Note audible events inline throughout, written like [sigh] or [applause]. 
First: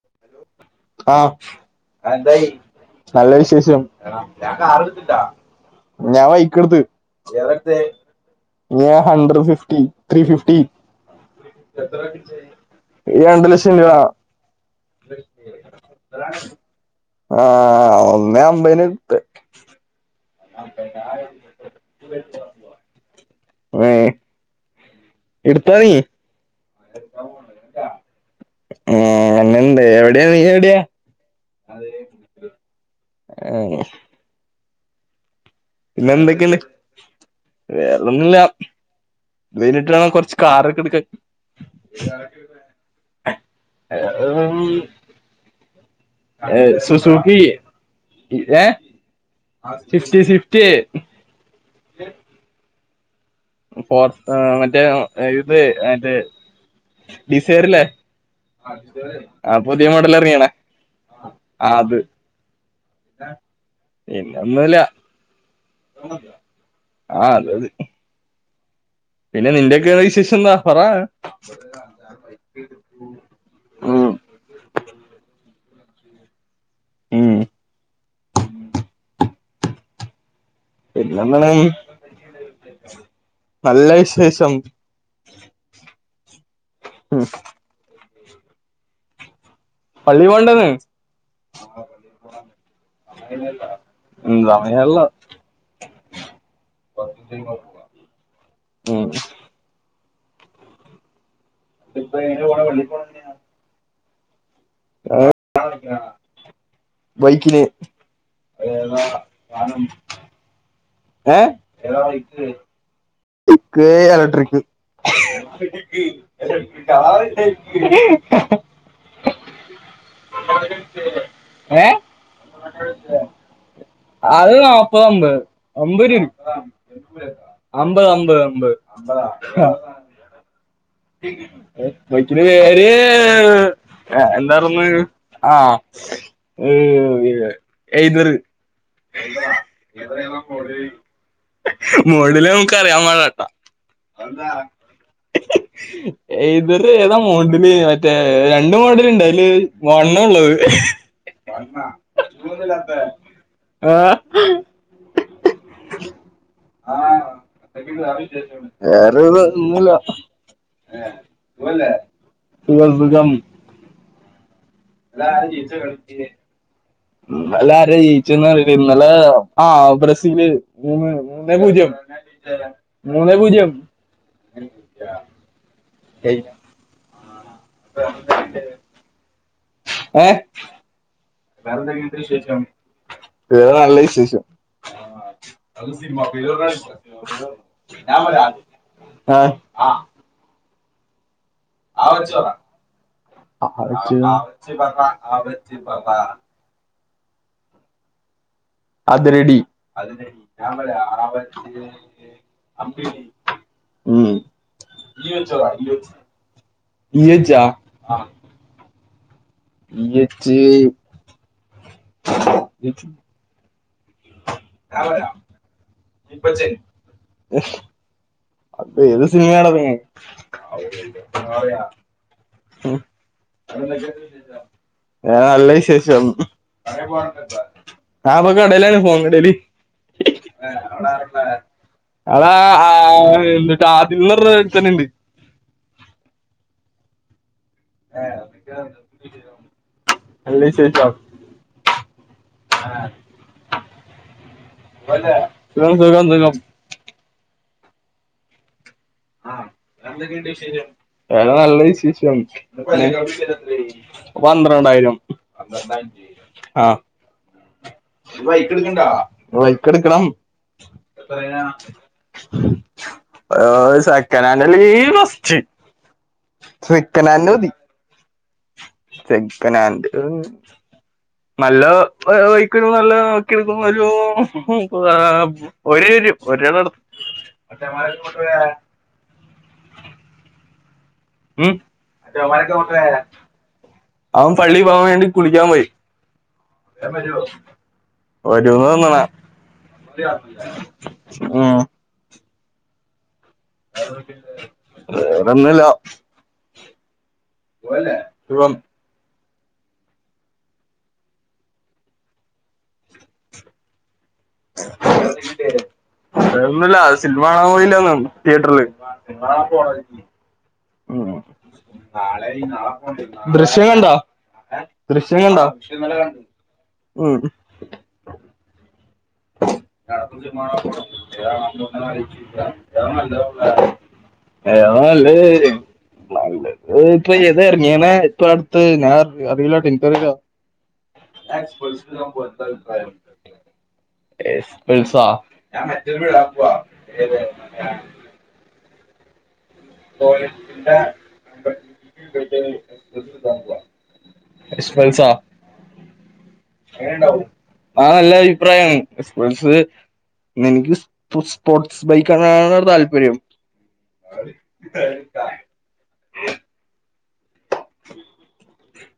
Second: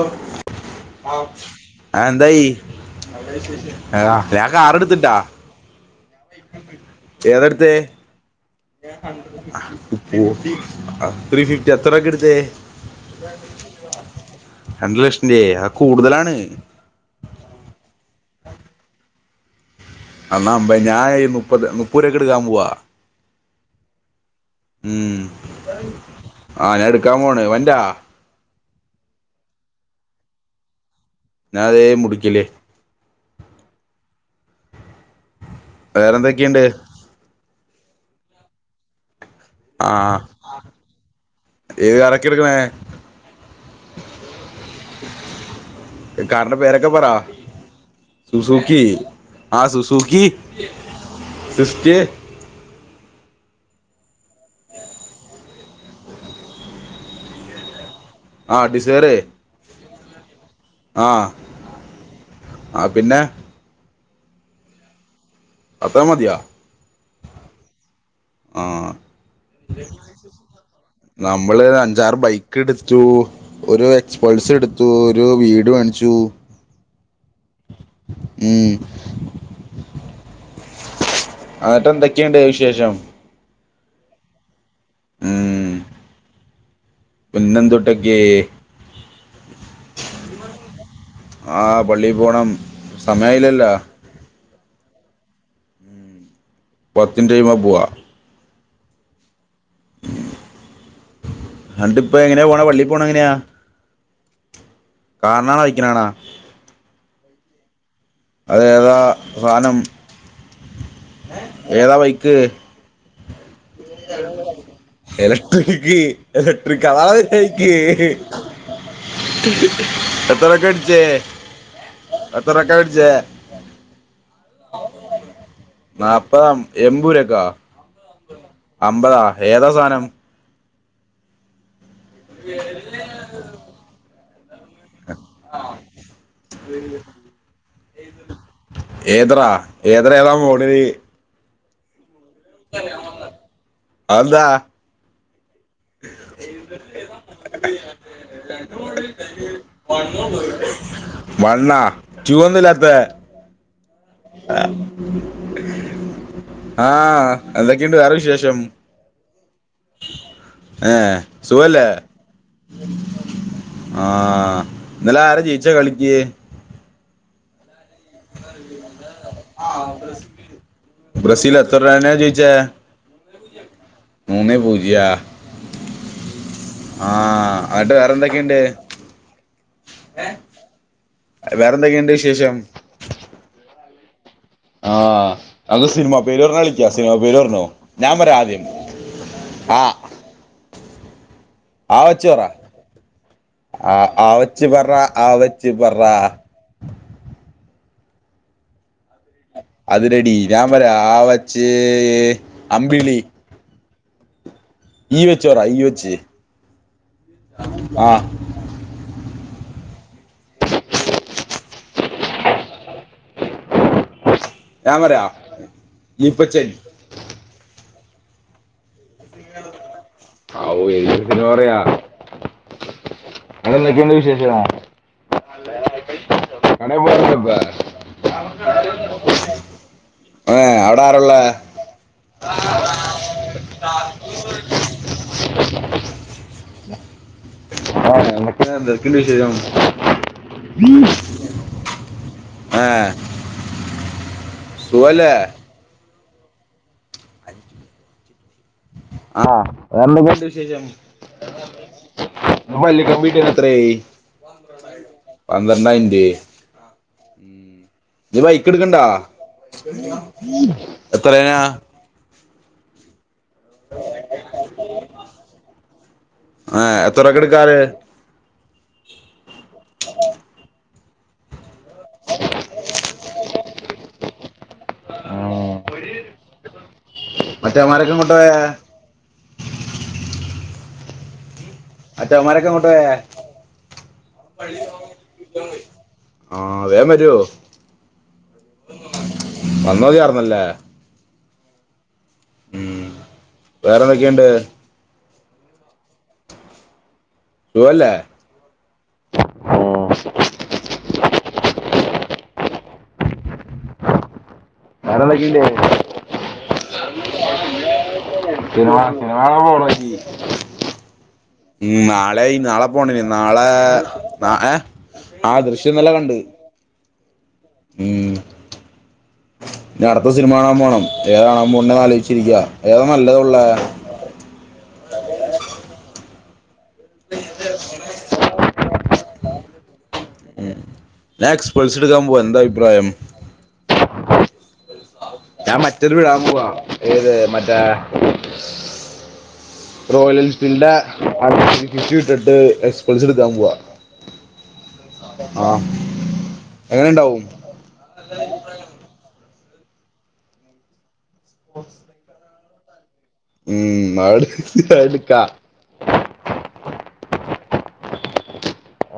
അ ആഹ എന്തായി നല്ല വിശേഷം ആ, ഞാൻ കാർ എടുത്തിട്ടാ ഞാൻ വൈക്കെടുത്ത്ഏതൊ ഇ ത്രീ ഫിഫ്റ്റി അത്രക്കെ എടുത്തേ ഈ രണ്ട് ലക്ഷം രൂപ ഇ ല്ലേ ആ കൂടുതലാണ് ആഹ ഒന്നേ അമ്പന്ട്ട് എന്നാ അമ്പേ ഞാ ഈ മുപ്പത് മുപ്പൂരക്ക് ഇട്ക്കാൻ പോവാ ഏ ഉം ഇട്ത്തൊ നീ ആ ഞാൻ എടുക്കാൻ പോണ് വണ്ടാ ഏ എങ്ങനണ്ട് എ [unintelligible] നീ എവിട്യാ ഞാൻ അതേ മുടിക്കില് ഏഹ് പിന്നെ വേറെന്തെക്കെണ്ട് എന്തൊക്കെയുണ്ട് വേറൊന്നുല്ല ഇത് കഴിഞ്ഞിട്ട് ആ വേണം കുറച്ചേ കാർ ഓക്കേ ഇടുക്കാൻ ഏത് കാറൊക്കെ എടുക്കണേ ഏമ് കാറിൻ്റെ പേരൊക്കെ പറ ഏഹ് സുസൂഖി ആ fifty Suzuki Swift Suzuki four ഏഹ് മറ്റേ ആ ഇത് മറ്റേ ഡിസയറില്ലേ ആ ഡിസയർ ആ പുതിയ മോഡൽ അറങ്ങിയാണ് ആ ആ പിന്നെ പിന്നെ ഒന്നുല്ല അത്ര മതിയോ ആഹ് അത് മതി ആ പിന്നെ നിന്റെയക്കെ വിശേഷന്താ പറ നമ്മളൊരഞ്ചാറ് ബൈക്കെടുത്തു ഒരു ഉം എക്സ്പൾസ് എടുത്തു ഒരു വീട് വാ ച്ചു ഉം മ് പിന്നെന്താണ് ആന്നീട് എന്തൊക്കെയുണ്ട് വിശേഷം നല്ല വിശേഷം മ് ഉം പിന്നെന്തുട്ടക്കെ പള്ളി പോണ്ടന്ന് ആ പള്ളീ പോണം സമയായിലല്ലോ ഉം സമയായില്ല പത്തിൻറ്റയുമ്പോ പോവാ മ് അത് ഇപ്പങ്ങനെ പോണെ പള്ളി പോണ ങ്ങനെയാ കാർനാണ് ബൈക്കിനാണ ബൈക്കിന് സാധനം [inaudible] ഏതാ ബൈക്ക് ബിക്ക് എലക്ട്രിക് എലക്ട്രിക്ക് എലക്ട്രിക് അതാണ് നിന്റ ബൈക്ക് എത്ര രൂപക്ക് വെടിച്ചേ ഏ എത്ര രൂപക വെടിച്ചേ അത് നപ്പത് അമ്പത് അമ്പത് രൂപ നാല്പ്പതാം എമ്പൂരൊക്കൊ അമ്പത് അമ്പത് അമ്പത് അമ്പതാ ഏതാ സാനം ബൈക്കിന്റ പേര് എ എന്താരുന്നെ ആ എ ഈതർ ഏതഡാ ഏതഡ ഏതാ മോഡലെ മോഡല് നമക്ക് അറിയാപാടില്ലട്ട അതെന്താ [inaudible] മോഡല് മറ്റേ രണ്ട് മോഡലുണ്ട് അതില് വണ്ണ ഉള്ളത് വണ്ണാ റ്റു എന്താ ഇല്ലാത്ത ആഹ് ആ ആഹ് എന്തൊക്കെണ്ട് വേറെ വിശേഷം വേറെ ഒന്നുല്ല ഏഹ് സുഖല്ലേ സുഖ സുഖം ആഹ് ഇന്നലെ ആരാ ജയിച്ചേ കളിക്ക് മം ഹലാൻ [unintelligible] ജയിച്ചേന്ന് അറിയില്ല ഇന്നലെ ആഹ് ബ്രസീല് മൂന്ന് ബ്രസീൽ മൂന്നേ എത്ര പൂജ്യം [unintelligible] മൂ ന്നെ പൂജ്യം മൂന്നെ പൂജ്യാ ആ [unintelligible] ആട്ട് വേറെന്തൊക്കെ ഇണ്ട്? ഏ വേറെന്തെക്കെണ്ട് വിശേഷം വേറെ നല്ല വി [inaudible] ആഹ് നമുക്ക് സിനിമ പേര് പറഞ്ഞാ കളിക്കാ സിനിമ പേര് പറഞ്ഞോ ഞാൻ പറയാം ആദ്യം ആ അ ആ വെച്ച് പറാ ആ ആ വെച്ച് പറ ആ വെച്ച് പറ [unintelligible] ഉം അതിലടി ഞാൻ വരാ ആ വച്ച് അമ്പിളി ഈ വെച്ചോറ ഈ വെച്ച് [unintelligible] ആ ഇ വെച്ച് ഞാൻ പറയാ ഇപ്പൊചെ ഏത് സിനിമ യടാ ചങ്ങായി പറയാ അവിടെ [unintelligible] എന്തൊക്കെയുണ്ട് വിശേഷം ഏ നല്ല വിശേഷം [unintelligible] കടയിൽ പോയാ പിന്നെ അവിടെ ആരാള്ളെ ഏ അവിടെ ആരുള്ള [unintelligible] ഒര്ത്തന് ണ്ട് [inaudible] എന്തൊക്കെണ്ട് വിശേഷം നല്ല വിശേഷം ആ സുഖം സുഖം സുഖം ആവേറെ എന്തൊക്കെണ്ട് വിശേഷം വേറെ നല്ല വിശേഷം പള്ളി കമ്പ്യൂട്ടർ എത്രേ പന്ത്രണ്ടായിരം പന്ത്രണ്ടായിരം രൂപ അ നീ ബൈക്ക് എടുക്കണ്ട എടുക്ക്ണ്ടോ ബൈക്കെടുക്കണം എത്രയാ എത്രയ്ന [inaudible] ഓഹ് സെക്കൻഡ് അല്ലെങ്കിൽ ഫസ്റ്റ് ഏ എത്ര സെക്കൻഡ് മതി എടുക്കാറ് സെക്കനാഡ് ഏഹ് [unintelligible] ഒര് ണ്ണംടു മറ്റേമാരൊക്കെ ഇങ്ങോട്ട് പോയേ ഉം മറ്റേമാരൊക്കെ [unintelligible] ഇങ്ങോട്ട് പോയേ അവൻ പള്ളി പോകൻ വേണ്ടി കുളിക്കാൻ പോയി ആഹ് വേഗം വേം വരോ? വരുവോ വരോന്ന വന്നോതിയാർന്നല്ലേ തോന്ന്ണ് ഉം ഉം വേറെന്തൊക്കെണ്ട്? വേറെന്നുല്ല സുഖം ഉം വേറെ എന്തൊക്കെണ്ട്? എന്നുല്ല സിൽമ കാണാൻ പോയില്ലന്നേ തിയേറ്ററില് സിനിമ സിനിമ കാണാൻ പോണോങ്കി ഉം ഉം നാളെ ഈ നാളെ പോണ്ട്നി നാളെ ദൃശ്യം കണ്ടാ ഏഹ് ദൃശ്യം ആഹ് കണ്ടാ ദൃശ് ഇന്നലെ കണ്ട് ഉം ഉം അടുത്ത സിനിമ കാണാൻ പോകണം. ഏതാ കാണാൻ പോണ്ടേന്ന് ആലോയ്ച്ചിരിക്ക. ഏതാ നല്ലതുള്ളെ ഏതാ നല്ലഹ് രീ നല്ലഹ് ഇപ്പൊ ഇതർങ്ങീണ് ഇപ്പ അടുത്ത് ഞാൻ അറിയില ഇനിക്കറിയില്ല ഞാൻ എക്സ് പൾസ്ടുക്കാൻ പോവാ. എന്താ അഭിപ്രായം എക്സ്പെൽസാ ഞാൻ മറ്റൊരു വിടാൻ പോവാ ഏത് മറ്റേ റോയൽ എൻഫീൽഡിന്റെ ഫിഫ്റ്റി ഇട്ടിട്ട് എക്സ്പൾസ് എടുക്കാൻ പോവാ [unintelligible] എക്സ് പൾസ് ആ ആഹ് എങ്ങനെ ഉണ്ടാവും ആ നല്ല അഭിപ്രായാണ് എക്സ് പൾസ് എനിക്ക് സ്പോർട്സ് ബൈക്ക്ണ താല്പര്യ ഉം [unintelligible] ട്ക്ക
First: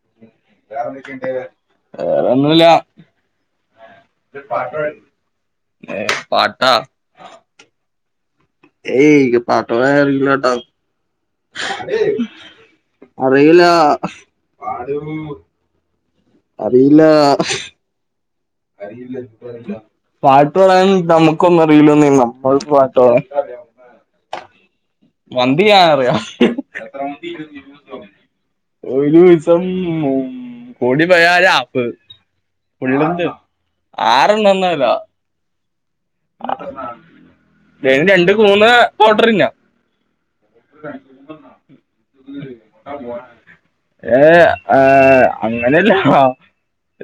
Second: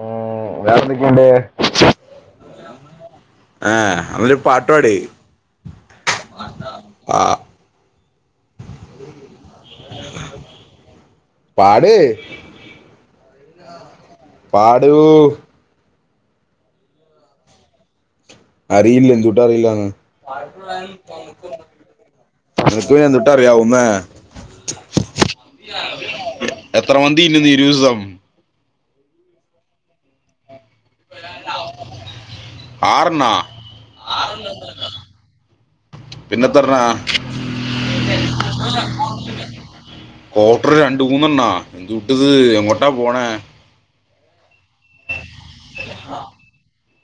ഉം വേറെന്തൊക്കെയുണ്ട് വേറെ ഒന്നുംല്ല ആഹ് അവര് പാട്ടുപാട് ഏ പാട്ടാ ആ ഏയ് പാട്ടോ അറിയില്ലട്ടോ പാട് അറിയില്ല പാടു അറിയില്ലാ അറിയില്ല എന്തുട്ടറിയില്ലന്ന് പാട്ട് പാടാൻ നമുക്കൊന്നും അറിയില്ലെന്നേ നമ്മൾക്ക് നിനക്ക് പാട്ട് പിന്നെ പാടാൻ എന്തുട്ടാ അറി [unintelligible] വന്തി ചെയ്യാനറിയ നിരൂസം ഒരു ദിസം മ്മ് കൂടി പോയാല് ആപ്പ് ആറെണ്ണ പുള്ളിണ്ട് ആറ [unintelligible] ന്നല്ലോ പിന്നെത്തർണാ രണ്ട് മൂന്ന് ഓർഡറിങ്ങ ക്വാട്ടറ് രണ്ടുന്നെണ്ണാ എന്റുട്ടിത് എങ്ങോട്ടാ പോണെ ഏ ഏ അങ്ങനെയല്ല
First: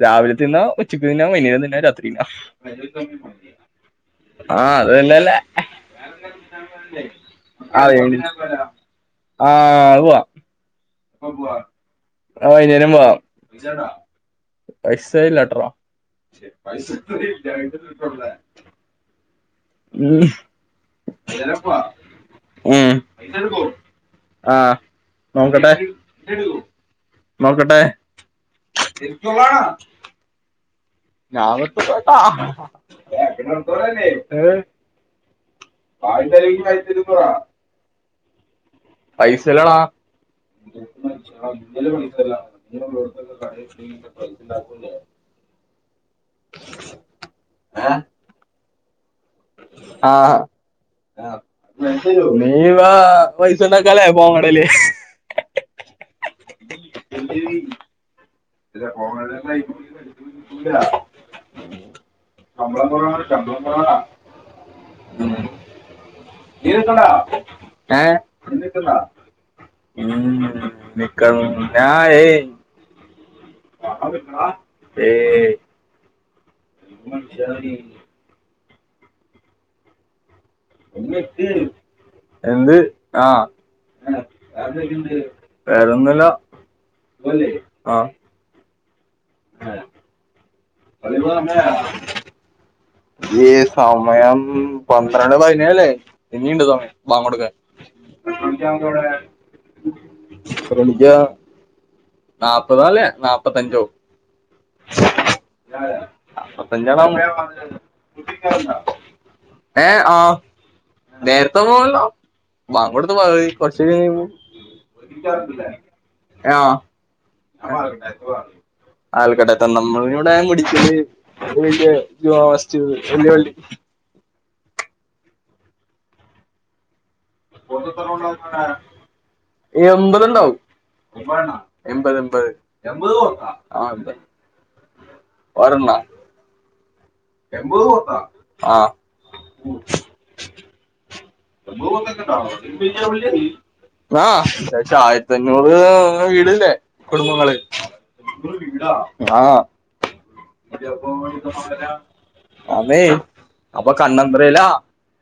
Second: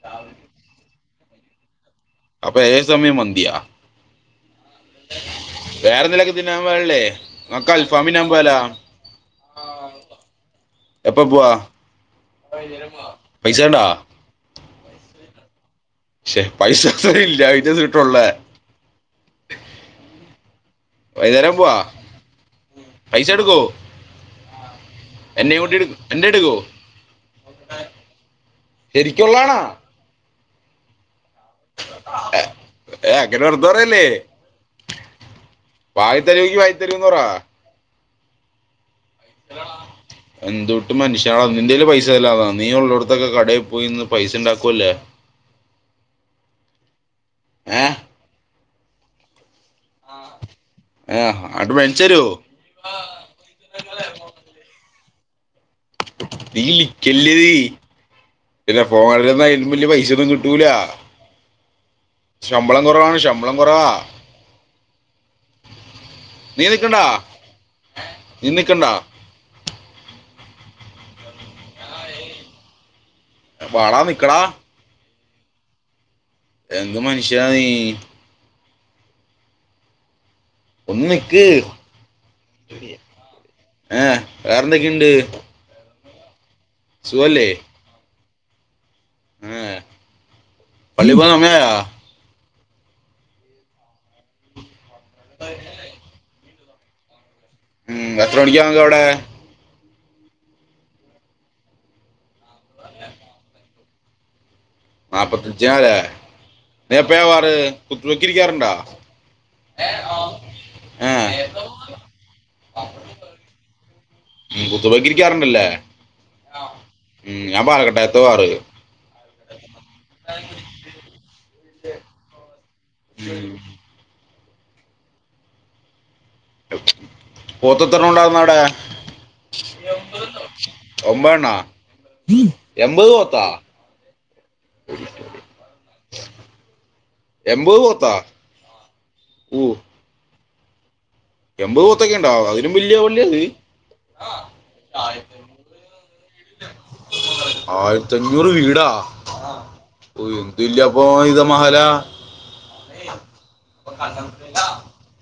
രാവിലെ തിന്ന ഉച്ചക്ക് തിന്നാ വൈനെരം തിന്നാ രാത്രിന്നാ അപ്പൊ ഏ സമയം മന്തിയാ ആഹ് അതന്നല്ലേ വേറെന്തേലൊക്കെ തിന്നാൻ പാടില്ലേ നിങ്ങക്ക് അൽഫാം അറിയണ്ട തിന്നാൻ പോയാലോ ആഹ് ആഹുവ എപ്പ പോവാ ആ വൈന്നേരം പൈസ ഇണ്ടാ പോവ്വാ എക്സൈട്ടറോ പക്ഷെ പൈസസ ഇല്ല അതിന്റെതെ കിട്ടുള്ളേ മ്മ് വൈന്നേരം പോവാ പൈസ എടുക്കോ ആ നോക്കട്ടെ എന്നേയുംകൂ എന്നെ എടുക്കോ നോക്കട്ടെ ശരിക്കുള്ളാണാ [unintelligible] ഏ [unintelligible] അങ്ങനെ വെറുതെ ഏ വാകത്തരുങ്കി വാങ്ങിതരുന്ന് പറ പൈസലട എന്തുട്ട് മനുഷ്യനാട നീ നിന്റെൽ പൈസ അല്ലാതാ നീ ഉള്ളടത്തൊക്കെ കടയിൽ പോയിന്ന് പൈസ ഉണ്ടാക്കുവല്ലേ ഏ ആ ഏ ആ അങ്ങോട്ട് മേടിച്ചോ നീ വ പൈസണ്ടാക്കുവല്ലേ ഫോണിൽ നീലിക്കെല്ലതി ഇല്ല [unintelligible] അയിലും വല്യ പൈസ ഒന്നും കിട്ടൂല ശമ്പളം കുറവാണ് ശമ്പളം കുറവ [unintelligible] ഏ [unintelligible] നീ നിക്കണ്ട ഉ മ്മ് നിക്ക ഞായ വാടാ നിക്കടാ ഏ എന്ത് മനുഷ്യ നീ ഒന്നിക്ക് എന്ത് ആഹ് വേറെന്തൊക്കെയുണ്ട് വേറെന്താ സുഖല്ലേ ആഹ് ഏ ആഹ അ പള്ളി പോകാൻ സമയായ [unintelligible] ഈ സമയം പന്ത്രണ്ട് പതിനേയല്ലേ ഇന്നീണ്ട് സമയം ബാങ്ങോടക്ക ഉം എത്ര മണിക്കാവാങ്ക വിടെ ത്രാണിക്ക നാപ്പതാ അല്ലേ നാപ്പത്തഞ്ചോ നാപത്തഞ്ച്നാലേ നാപ്പത്തഞ്ചാണോ [unintelligible] കുത്ബെ ക്കിരിക്കാറുണ്ടോ ഏഹ ആ നേരത്തെ പോവല്ലോ ബാങ്ങോട്ത് കൊടുത്ത് പോ കൊറച്ച കഴുയ്മ്പോ കുത്തുവെക്കിരിക്കാറുണ്ടല്ലേ [inaudible] ആഹ ഉം [unintelligible] എത്തവാറ് ആൽക്കട്ടത്ത നമ്മളടെഞൻ കുടിച്ചത് [unintelligible] എല്ലി ഉം. വള്ളി പോത്തർത്തന ഉണ്ടാവുന്ന ട, എമ്പത് ണ്ടാവും എമ്പേണ്ണ എമ്പത് എമ്പത് എൺപത് എമ്പത് പോത്താ പോത്ത വരണ്ണ എൺപത് എമ്പത് പോത്ത പോത്താ ആഹ.. ഊ മ് എൺപത് എമ്പത് പോത്തൊക്കെ ഉണ്ടോ പൊത്തോ അതിലും വലിയ ക്കേണ്ട പള്ളി അത് [unintelligible] ആഹ് ദേശ ആയിരത്തിണ്ഞ്ഞൂറ് വീടില്ലെ കുടുംബങ്ങള്ട ആയിരത്തഞ്ഞൂറ് ആഹ ഇല്ലപ്പൊ ഇത മഹലാ അന്നേ അപ്പൊ കണ്ണന്ന്തത്രല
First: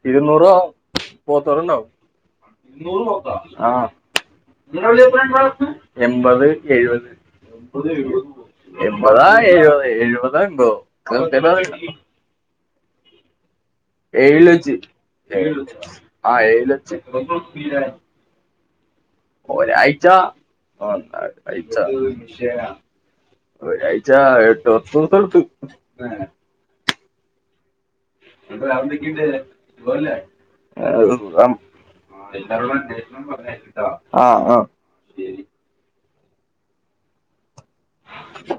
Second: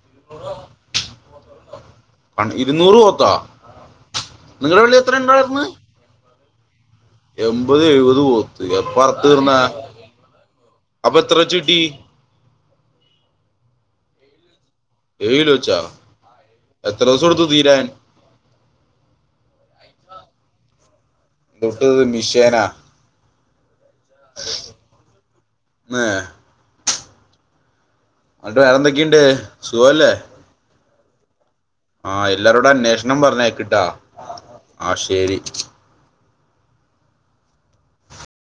ഇരുന്നൂറോ പോത്തോ ളോണ്ടാവും കണ- ഇരുന്നൂറ് പോത്താ പോത്ത ആ നിങ്ങളുടെ പള്ളി എത്ര ഉണ്ടായിരുന്നു എൺപത് എഴുപത് എൺപത് എഴുപത് പോത്ത് എപ്പറത്ത് എൺപതാ തീർന്ന എഴുപത് എഴുപ താ എംബതോ അപ്പൊ എത്ര വെച്ച് കിട്ടി [unintelligible] ഏഴിലോച്ച് ഏഴ് കിലോ വെച്ചാ ആ എഴിലോ ച്ച് എത്ര ദിവസം എടുത്തു തീരാൻ ഒരാഴ്ച ഒ [unintelligible] ഴച തൊട്ടത് മിഷേനാ ഒരാഴ്ച എട്ട് പത്തസട്ത്ത് ഏ എന്നിട്ട് ന്നട്ട് വേറെ ന്തൊക്കെ വേറെന്തൊക്കെയുണ്ട് ണ്ട് സുഖല്ലേ ആ സുഗാണ് ആ എല്ലാരോടും എല്ലാരടും അന്വേഷണം അന്വേഷണപറഞ്ഞേക്ക് പറഞ്ഞേക്ക്ട്ടാ ട്ടാ ആ ആ എലി [unintelligible]